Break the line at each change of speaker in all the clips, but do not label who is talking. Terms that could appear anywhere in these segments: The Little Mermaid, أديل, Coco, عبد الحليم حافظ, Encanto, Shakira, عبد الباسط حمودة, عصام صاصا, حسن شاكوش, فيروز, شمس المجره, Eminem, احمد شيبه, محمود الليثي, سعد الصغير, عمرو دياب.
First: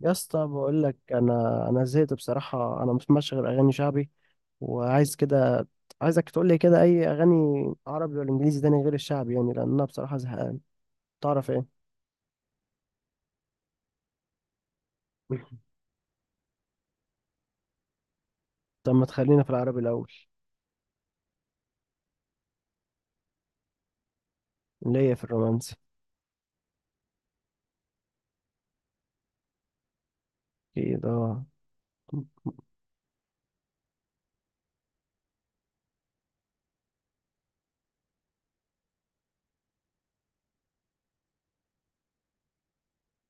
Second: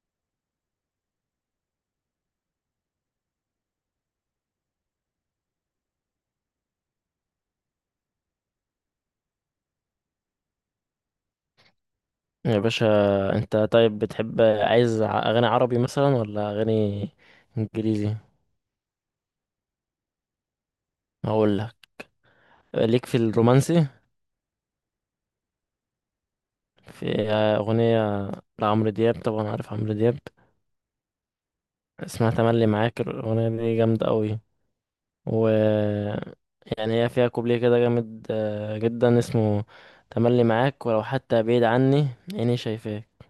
يا اسطى، بقول لك انا زهقت بصراحه. انا مش ماشي غير اغاني شعبي وعايز كده. عايزك تقول لي كده اي اغاني، عربي ولا انجليزي، تاني غير الشعبي يعني، لان انا بصراحه زهقان. تعرف ايه؟
يا باشا، انت طيب بتحب عايز اغاني عربي مثلا ولا اغاني انجليزي؟
طب ما تخلينا في العربي الاول.
هقول لك، ليك في الرومانسي
اللي هي في الرومانسي.
في اغنيه لعمرو دياب، طبعا عارف عمرو دياب.
اكيد اه.
اسمها تملي معاك، الاغنيه دي جامده قوي، و يعني هي فيها كوبليه كده جامد جدا، اسمه تملي معاك ولو حتى بعيد عني عيني شايفاك.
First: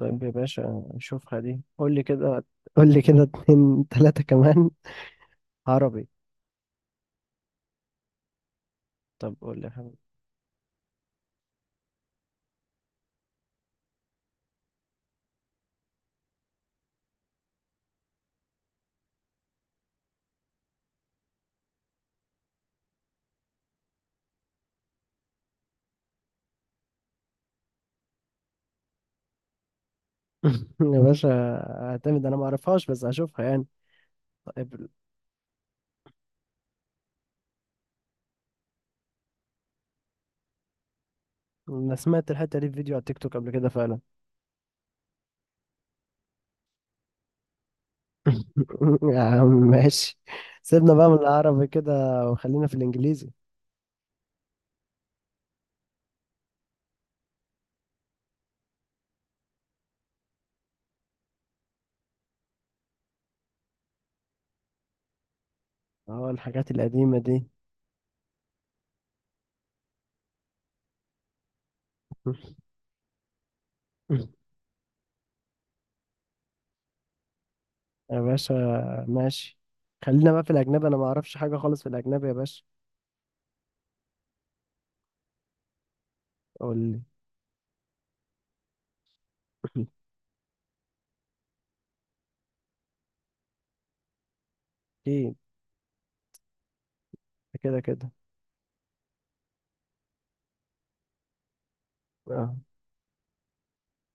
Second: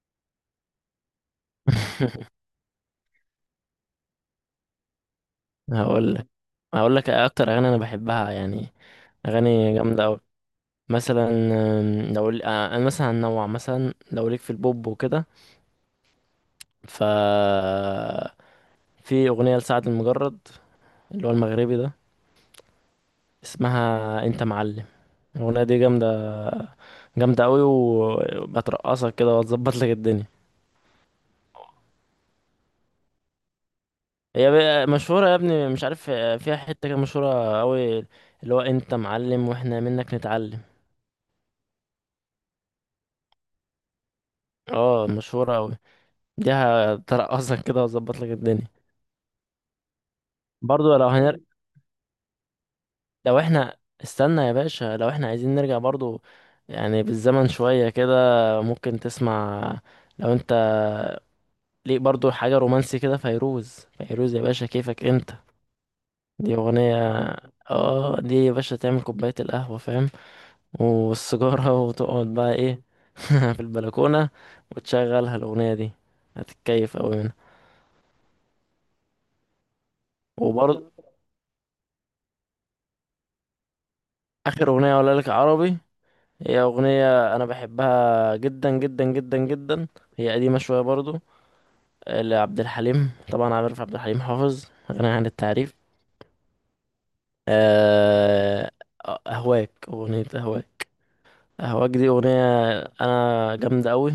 طيب يا باشا، شوفها دي، قول لي كده قول لي كده اتنين تلاته كمان عربي.
هقول لك هقول لك اكتر اغاني انا بحبها يعني،
طب قول لي يا
اغاني
حبيبي.
جامده. مثلا آم، لو ال- آه، انا مثلا هنوع، مثلا لو ليك في البوب وكده، ف في اغنيه لسعد المجرد اللي هو المغربي ده، اسمها انت معلم. الاغنيه دي جامده، جامده قوي، وبترقصك كده وتظبط لك الدنيا.
يا باشا، اعتمد. انا ما اعرفهاش بس هشوفها يعني.
هي بقى
طيب.
مشهوره يا ابني، مش عارف، فيها حته كده مشهوره قوي، اللي هو انت معلم واحنا منك نتعلم.
انا سمعت الحته دي في فيديو على التيك توك قبل كده فعلا.
اه مشهوره قوي، دي هترقصك كده وتظبط لك الدنيا.
يا عم ماشي. سيبنا
برضو
بقى
لو
من
هنرجع،
العربي كده وخلينا في الانجليزي.
لو احنا استنى يا باشا، لو احنا عايزين نرجع برضو يعني بالزمن شوية كده، ممكن تسمع، لو انت ليك برضو حاجة رومانسي كده، فيروز. فيروز يا باشا، كيفك انت!
اه،
دي
الحاجات
اغنية،
القديمة دي.
اه دي يا باشا تعمل كوباية القهوة، فاهم، والسيجارة، وتقعد بقى ايه، في البلكونة، وتشغلها الاغنية دي، هتتكيف اوي منها.
يا باشا، ماشي، خلينا بقى في الاجنبي.
وبرضو
انا ما اعرفش حاجة خالص في الاجنبي يا باشا.
اخر اغنية اقولها لك عربي، هي
قول
اغنية انا بحبها جدا جدا جدا
لي.
جدا. هي قديمة شوية برضو، لعبد الحليم، طبعا عارف عبد الحليم حافظ، غني عن
اكيد.
التعريف.
كده كده.
آه، أهواك، أغنية أهواك. أهواك دي أغنية
اه،
أنا جامدة أوي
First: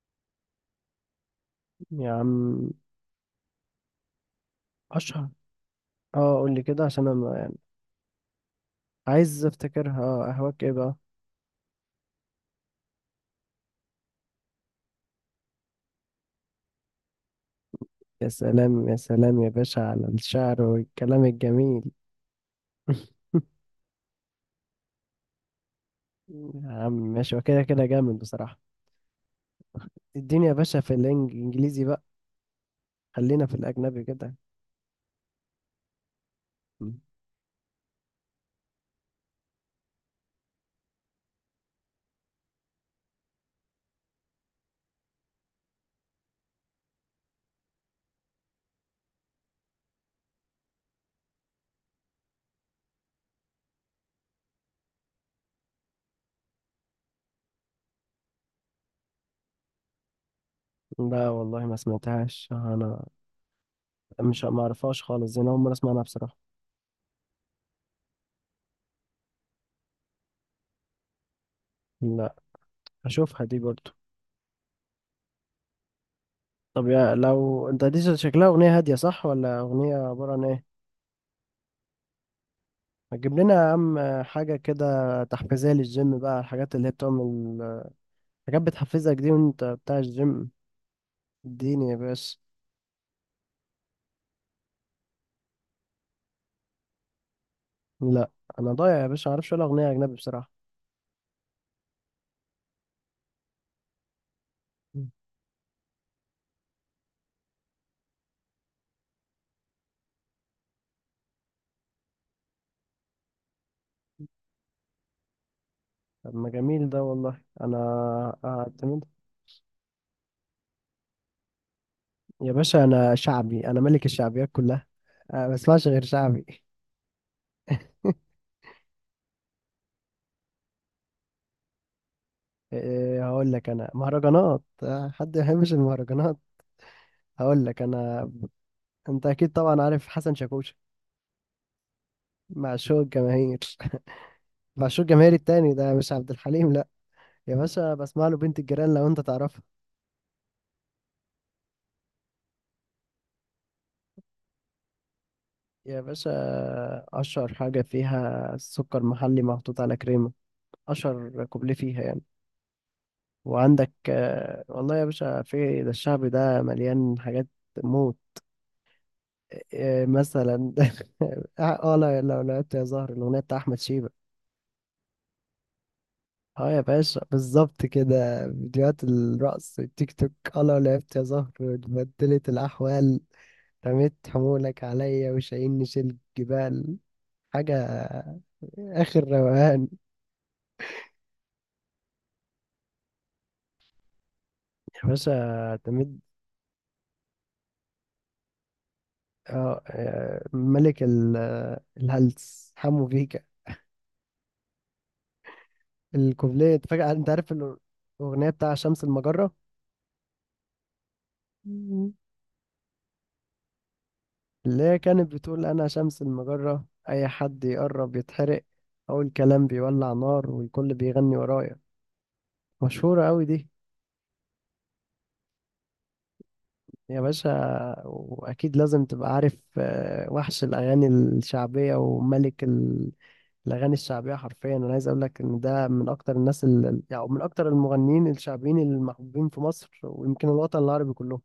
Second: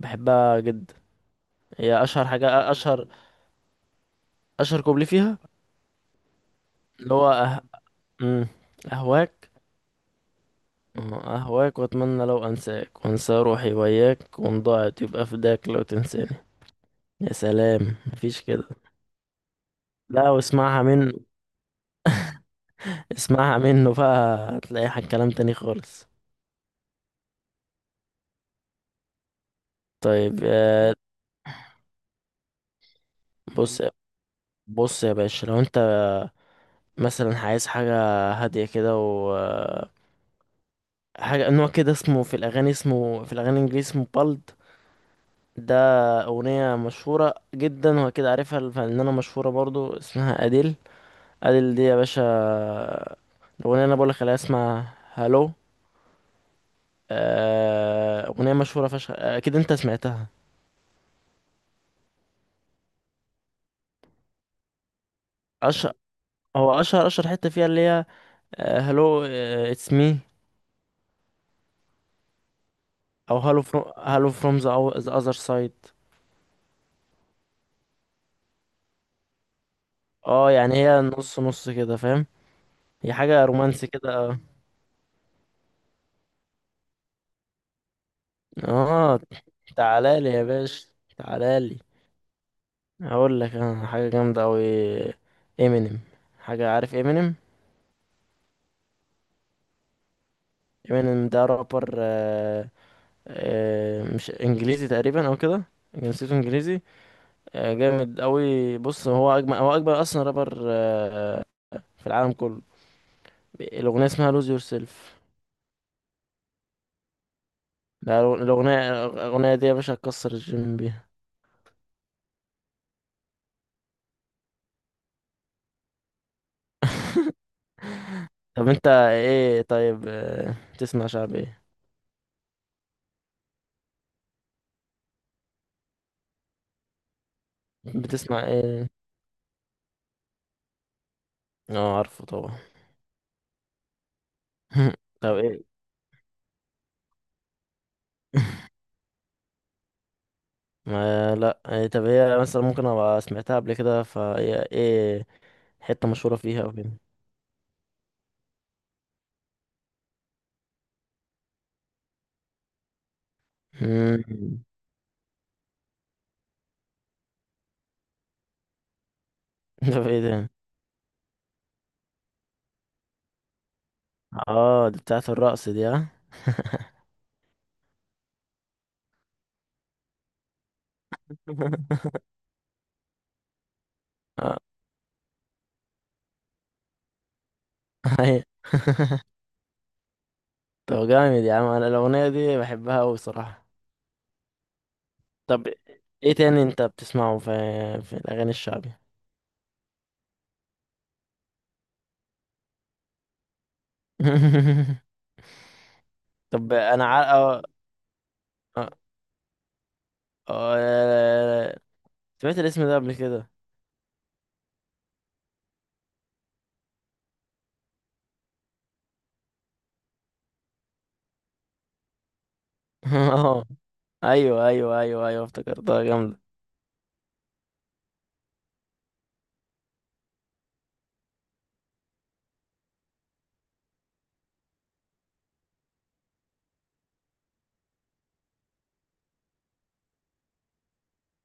وبحبها جدا. هي
يا
أشهر
عم.
حاجة، أشهر كوبلي
اشهر.
فيها،
اه، قول لي كده عشان انا
اللي هو
ما-
أه... مم،
عايز
أهواك.
افتكرها. اه قهوك ايه بقى؟
أهواك وأتمنى لو أنساك وأنسى روحي وياك، وإن ضاعت يبقى فداك لو تنساني. يا سلام،
يا
مفيش كده.
سلام يا سلام يا باشا على
لا،
الشعر
واسمعها من،
والكلام الجميل.
اسمعها منه بقى، هتلاقي كلام تاني خالص.
يا عم ماشي. وكده كده جامد بصراحة.
طيب
اديني يا باشا في الانجليزي بقى. خلينا في
بص،
الاجنبي كده.
بص يا باشا، لو انت
م.
مثلا عايز حاجة هادية كده، حاجة نوع كده اسمه في الأغاني، اسمه في الأغاني الإنجليزي اسمه بالد. ده أغنية مشهورة جدا وأكيد عارفها، الفنانة مشهورة برضو اسمها أديل. أديل دي يا باشا، الأغنية اللي أنا بقولك عليها اسمها هالو. أغنية مشهورة فشخ، أكيد أنت سمعتها.
لا والله ما سمعتهاش انا. مش ما اعرفهاش خالص، زي انا اول مره
أشهر
اسمعها بصراحه.
هو أشهر أشهر حتة فيها اللي هي هالو اتس مي،
لا،
أو
هشوفها دي
هالو فروم،
برضو.
هالو فروم ذا أذر سايد.
طب يا، لو انت دي شكلها اغنيه هاديه صح، ولا اغنيه عباره عن
اه
ايه؟
يعني هي نص نص كده، فاهم، هي
هتجيب
حاجة
لنا يا
رومانسي
عم
كده، اه
حاجه كده تحفيزيه للجيم بقى، الحاجات اللي هي بتعمل حاجات بتحفزك
اه.
دي وانت بتاع
تعالالي يا
الجيم.
باشا، تعالالي،
اديني يا باشا.
هقول لك انا حاجة جامدة اوي، امينيم. حاجة، عارف امينيم؟
لا. انا ضايع يا باشا، ما اعرفش ولا اغنيه اجنبي بصراحه.
امينيم ده رابر مش انجليزي
م.
تقريبا او كده، جنسيته انجليزي. آه جامد اوي، بص هو اجمل، هو اجمل اصلا رابر في العالم كله. الاغنية اسمها lose yourself،
طب ما جميل ده والله. انا
ده
هعتمد.
الاغنية دي يا باشا هتكسر الجيم بيها.
يا باشا انا شعبي، انا ملك الشعبيات كلها. أنا ما بسمعش غير شعبي.
طب انت ايه طيب تسمع شعب ايه،
إيه، هقول لك انا مهرجانات، حد ما يحبش المهرجانات؟ هقول لك انا.
بتسمع ايه؟
انت اكيد طبعا عارف حسن شاكوش.
اه عارفه طبعا.
معشوق الجماهير. معشوق الجماهير
طب ايه؟
التاني، ده مش عبد الحليم لا. يا باشا بسمع له بنت الجيران، لو انت تعرفها.
ما لا إيه، طب هي مثلا ممكن ابقى سمعتها قبل كده، فهي ايه ايه،
يا
حتة
باشا،
مشهورة فيها او كده؟
اشهر حاجه فيها سكر محلي محطوط على كريمه. اشهر كوبليه فيها يعني. وعندك،
مم.
والله يا باشا في ده الشعبي ده مليان حاجات موت. إيه
طب ايه ده؟
مثلا؟ اه، لا، لو لعبت يا زهر، الاغنيه بتاع احمد شيبه.
اه دي بتاعة الرقص دي، ها.
اه يا باشا، بالظبط كده، فيديوهات الرقص التيك توك. اه، لو لعبت يا زهر اتبدلت الاحوال، رميت
آه،
حمولك عليا وشايلني شيل جبال. حاجه
هي.
اخر روقان.
طب جامد يا عم، انا الاغنية دي بحبها اوي صراحة.
يا
طب
باشا تمد.
ايه تاني انت بتسمعه في في الاغاني الشعبي؟
ملك الهلس، حمو بيكا.
طب
الكوبليه
انا
فجأة، انت عارف؟
عارف،
الاغنيه بتاع شمس المجره،
سمعت الاسم ده قبل كده.
اللي هي كانت بتقول: أنا شمس المجرة، أي حد يقرب يتحرق. أول كلام بيولع نار والكل بيغني ورايا. مشهورة أوي
اه
دي
ايوه ايوه ايوه ايوه، افتكرتها جامدة.
يا باشا. وأكيد لازم تبقى عارف، وحش الأغاني الشعبية وملك الأغاني الشعبية. حرفيا أنا عايز أقول لك إن ده من أكتر الناس يعني من أكتر المغنيين الشعبيين المحبوبين في مصر، ويمكن الوطن العربي كله.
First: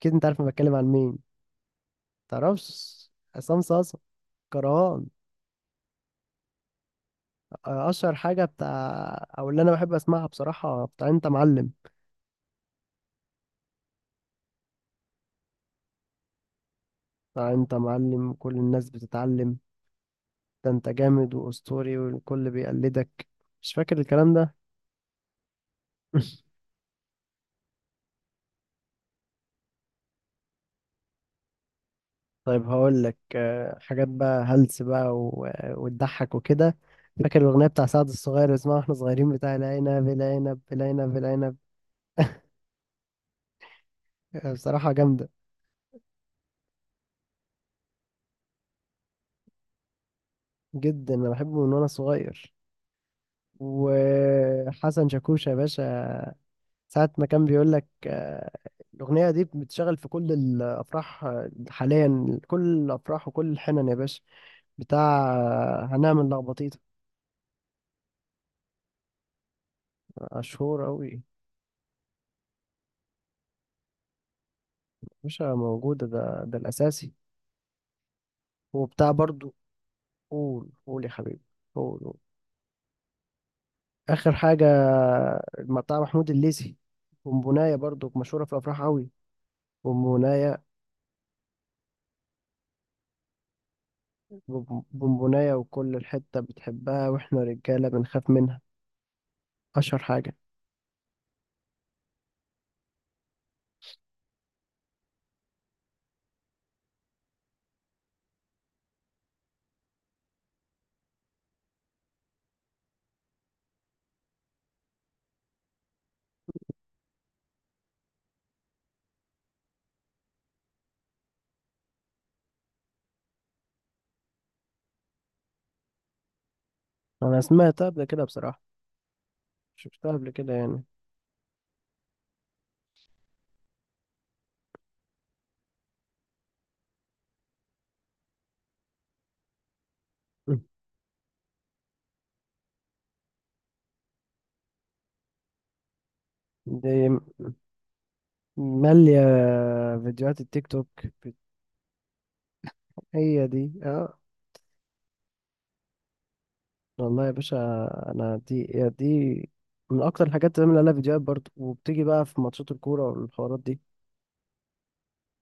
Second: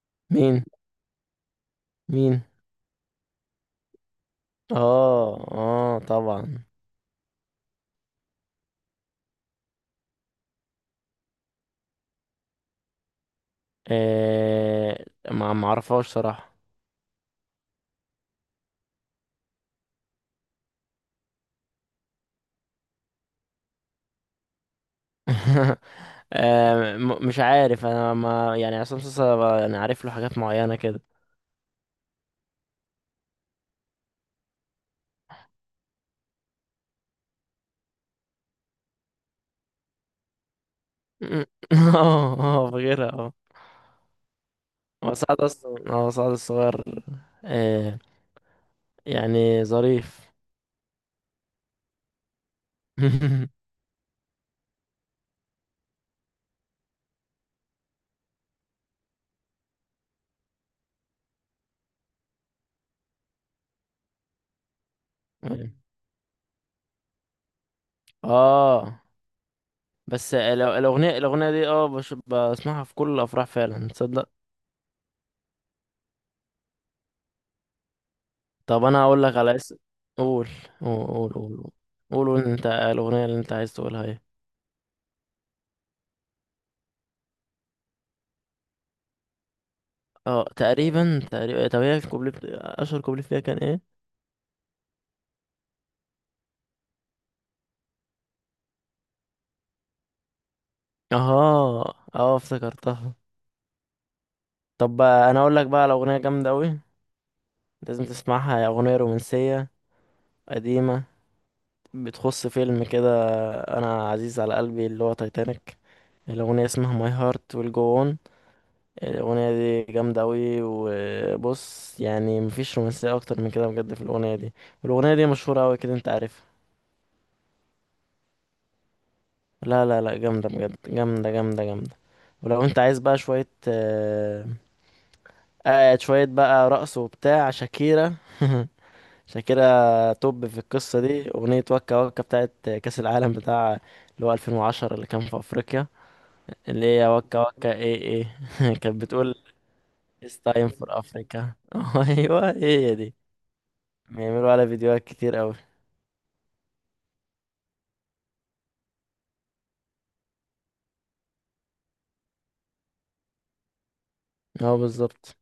أكيد أنت عارف أنا
مين؟
بتكلم عن مين.
مين؟
متعرفش؟ عصام صاصا كرهان.
اه اه طبعا.
اشهر حاجه بتاع، او اللي انا بحب اسمعها بصراحه، بتاع انت معلم.
آه ما ما اعرفهاش صراحة.
بتاع انت معلم كل الناس بتتعلم، ده انت جامد واسطوري والكل بيقلدك. مش فاكر الكلام ده؟
مش عارف انا، ما يعني عصام صاصا يعني عارف له حاجات معينة كده.
طيب، هقول لك حاجات بقى هلس بقى و- وتضحك وكده. فاكر الاغنيه بتاع سعد الصغير، اللي اسمها واحنا صغيرين، بتاع العنب العنب العنب العنب؟
اه اه فاكرها، اه.
بصراحه
هو
جامده
سعد اصلا، اه سعد الصغير، آه يعني ظريف.
جدا. انا بحبه من وانا صغير. وحسن شاكوش يا باشا، ساعة ما كان بيقول لك الأغنية دي بتشتغل في كل الأفراح، حاليا كل الأفراح وكل الحنن يا باشا. بتاع هنعمل لخبطيطة.
اه بس
مشهور أوي
الاغنية
يا
الاغنية دي اه بسمعها في كل الافراح فعلا، تصدق؟
باشا، موجودة. ده الأساسي.
طب انا
وبتاع
هقول لك
برضو.
على اسم. قول
قول قول يا
قول قول،
حبيبي.
قول
قول قول.
قول قول، انت الاغنيه اللي انت عايز تقولها ايه؟
آخر حاجة، بتاع محمود الليثي. بونبوناية، برضو مشهورة في الأفراح أوي.
اه
بونبوناية.
تقريبا تقريبا، طب هي الكوبليه اشهر كوبليه فيها كان ايه؟
بونبوناية، وكل الحتة بتحبها وإحنا رجالة بنخاف منها. أشهر حاجة.
اه اه افتكرتها. طب بقى انا اقول لك بقى على اغنيه جامده قوي، لازم تسمعها، هي اغنيه رومانسيه قديمه، بتخص فيلم كده انا عزيز على قلبي اللي هو تايتانيك. الاغنيه اسمها ماي هارت ويل جو اون. الأغنية دي جامدة أوي، وبص يعني مفيش رومانسية أكتر من كده بجد في الأغنية دي. والأغنية دي مشهورة أوي كده، أنت عارفها.
أنا سمعتها قبل كده بصراحة.
لا لا
شفتها
لا،
قبل
جامدة
كده
بجد،
يعني.
جامدة جامدة جامدة. ولو أنت عايز بقى شوية شوية بقى رقص وبتاع، شاكيرا. شاكيرا توب في
مم.
القصة دي، أغنية وكا وكا بتاعت كأس العالم، بتاع اللي هو 2010 اللي كان في أفريقيا، اللي
دي
هي وكا وكا إيه إيه. كانت
مالية
بتقول It's
فيديوهات التيك
time
توك.
for
بت-
Africa. أيوه هي دي،
هي دي اه.
بيعملوا على فيديوهات كتير أوي.
والله يا باشا، انا دي يا دي من اكتر الحاجات اللي بعمل لها فيديوهات برضه، وبتيجي بقى في ماتشات الكورة والحوارات دي.
اه بالظبط.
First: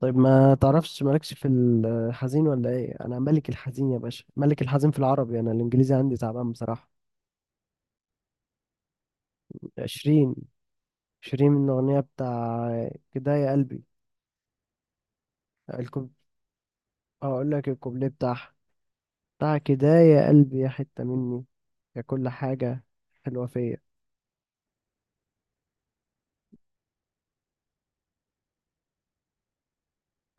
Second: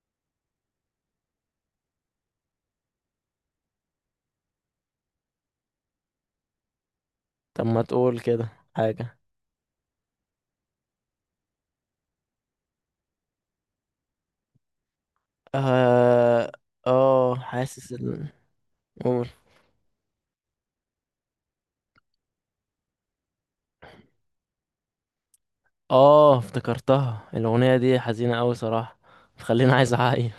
طيب، ما تعرفش مالكش في الحزين ولا ايه؟ انا ملك الحزين يا باشا، ملك الحزين في العربي. انا الانجليزي عندي تعبان بصراحة.
طب ما تقول كده حاجة.
عشرين عشرين من الاغنية بتاع كده يا قلبي. الكوب
اه اه
هقول لك
حاسس
الكوبليه بتاعها.
قول.
دعك ده يا قلبي، يا حتة مني، يا كل حاجة حلوة فيا.
اه افتكرتها، الأغنية دي حزينة أوي صراحة، بتخليني عايز أعيط.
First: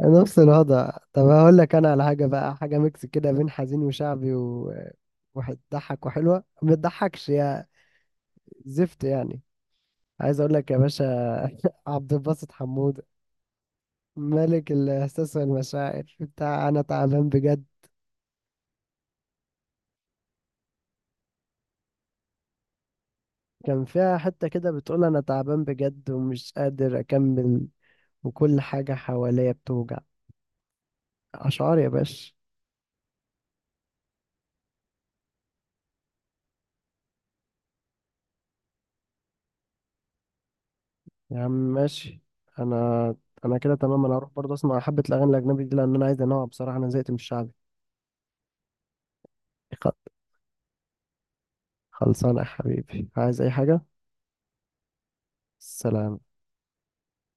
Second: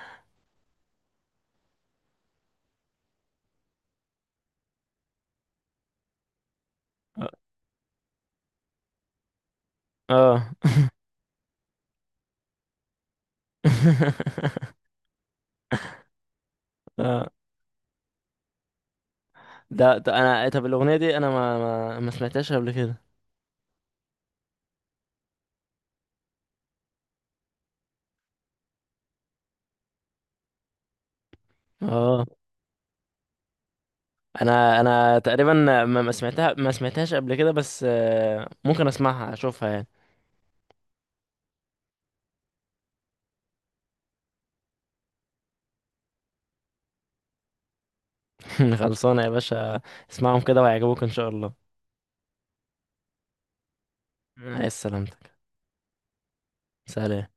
نفس الوضع. طب هقول لك انا على حاجة بقى، حاجة ميكس كده بين حزين وشعبي، و وهتضحك وحلوة. ما تضحكش يا زفت يعني. عايز
اه.
اقول لك يا باشا، عبد الباسط حمودة. ملك الاحساس والمشاعر بتاع انا تعبان
اه،
بجد.
ده انا طب الاغنيه دي انا ما سمعتهاش قبل كده.
كان فيها حتة كده بتقول: انا تعبان بجد ومش قادر اكمل، وكل حاجة حواليا بتوجع. اشعار يا
اه
باشا.
انا انا تقريبا ما سمعتهاش قبل كده، بس ممكن اسمعها اشوفها يعني.
يا عم ماشي. انا انا كده تمام. انا هروح برضه اسمع حبة الاغاني الاجنبي دي، لان انا عايز انوع بصراحة. انا زهقت من الشعبي.
خلصانه يا باشا،
خ-
اسمعهم كده وهيعجبوك ان شاء الله.
خلصانه يا حبيبي. عايز اي حاجة؟
عايز؟ سلامتك.
سلام.
سلام.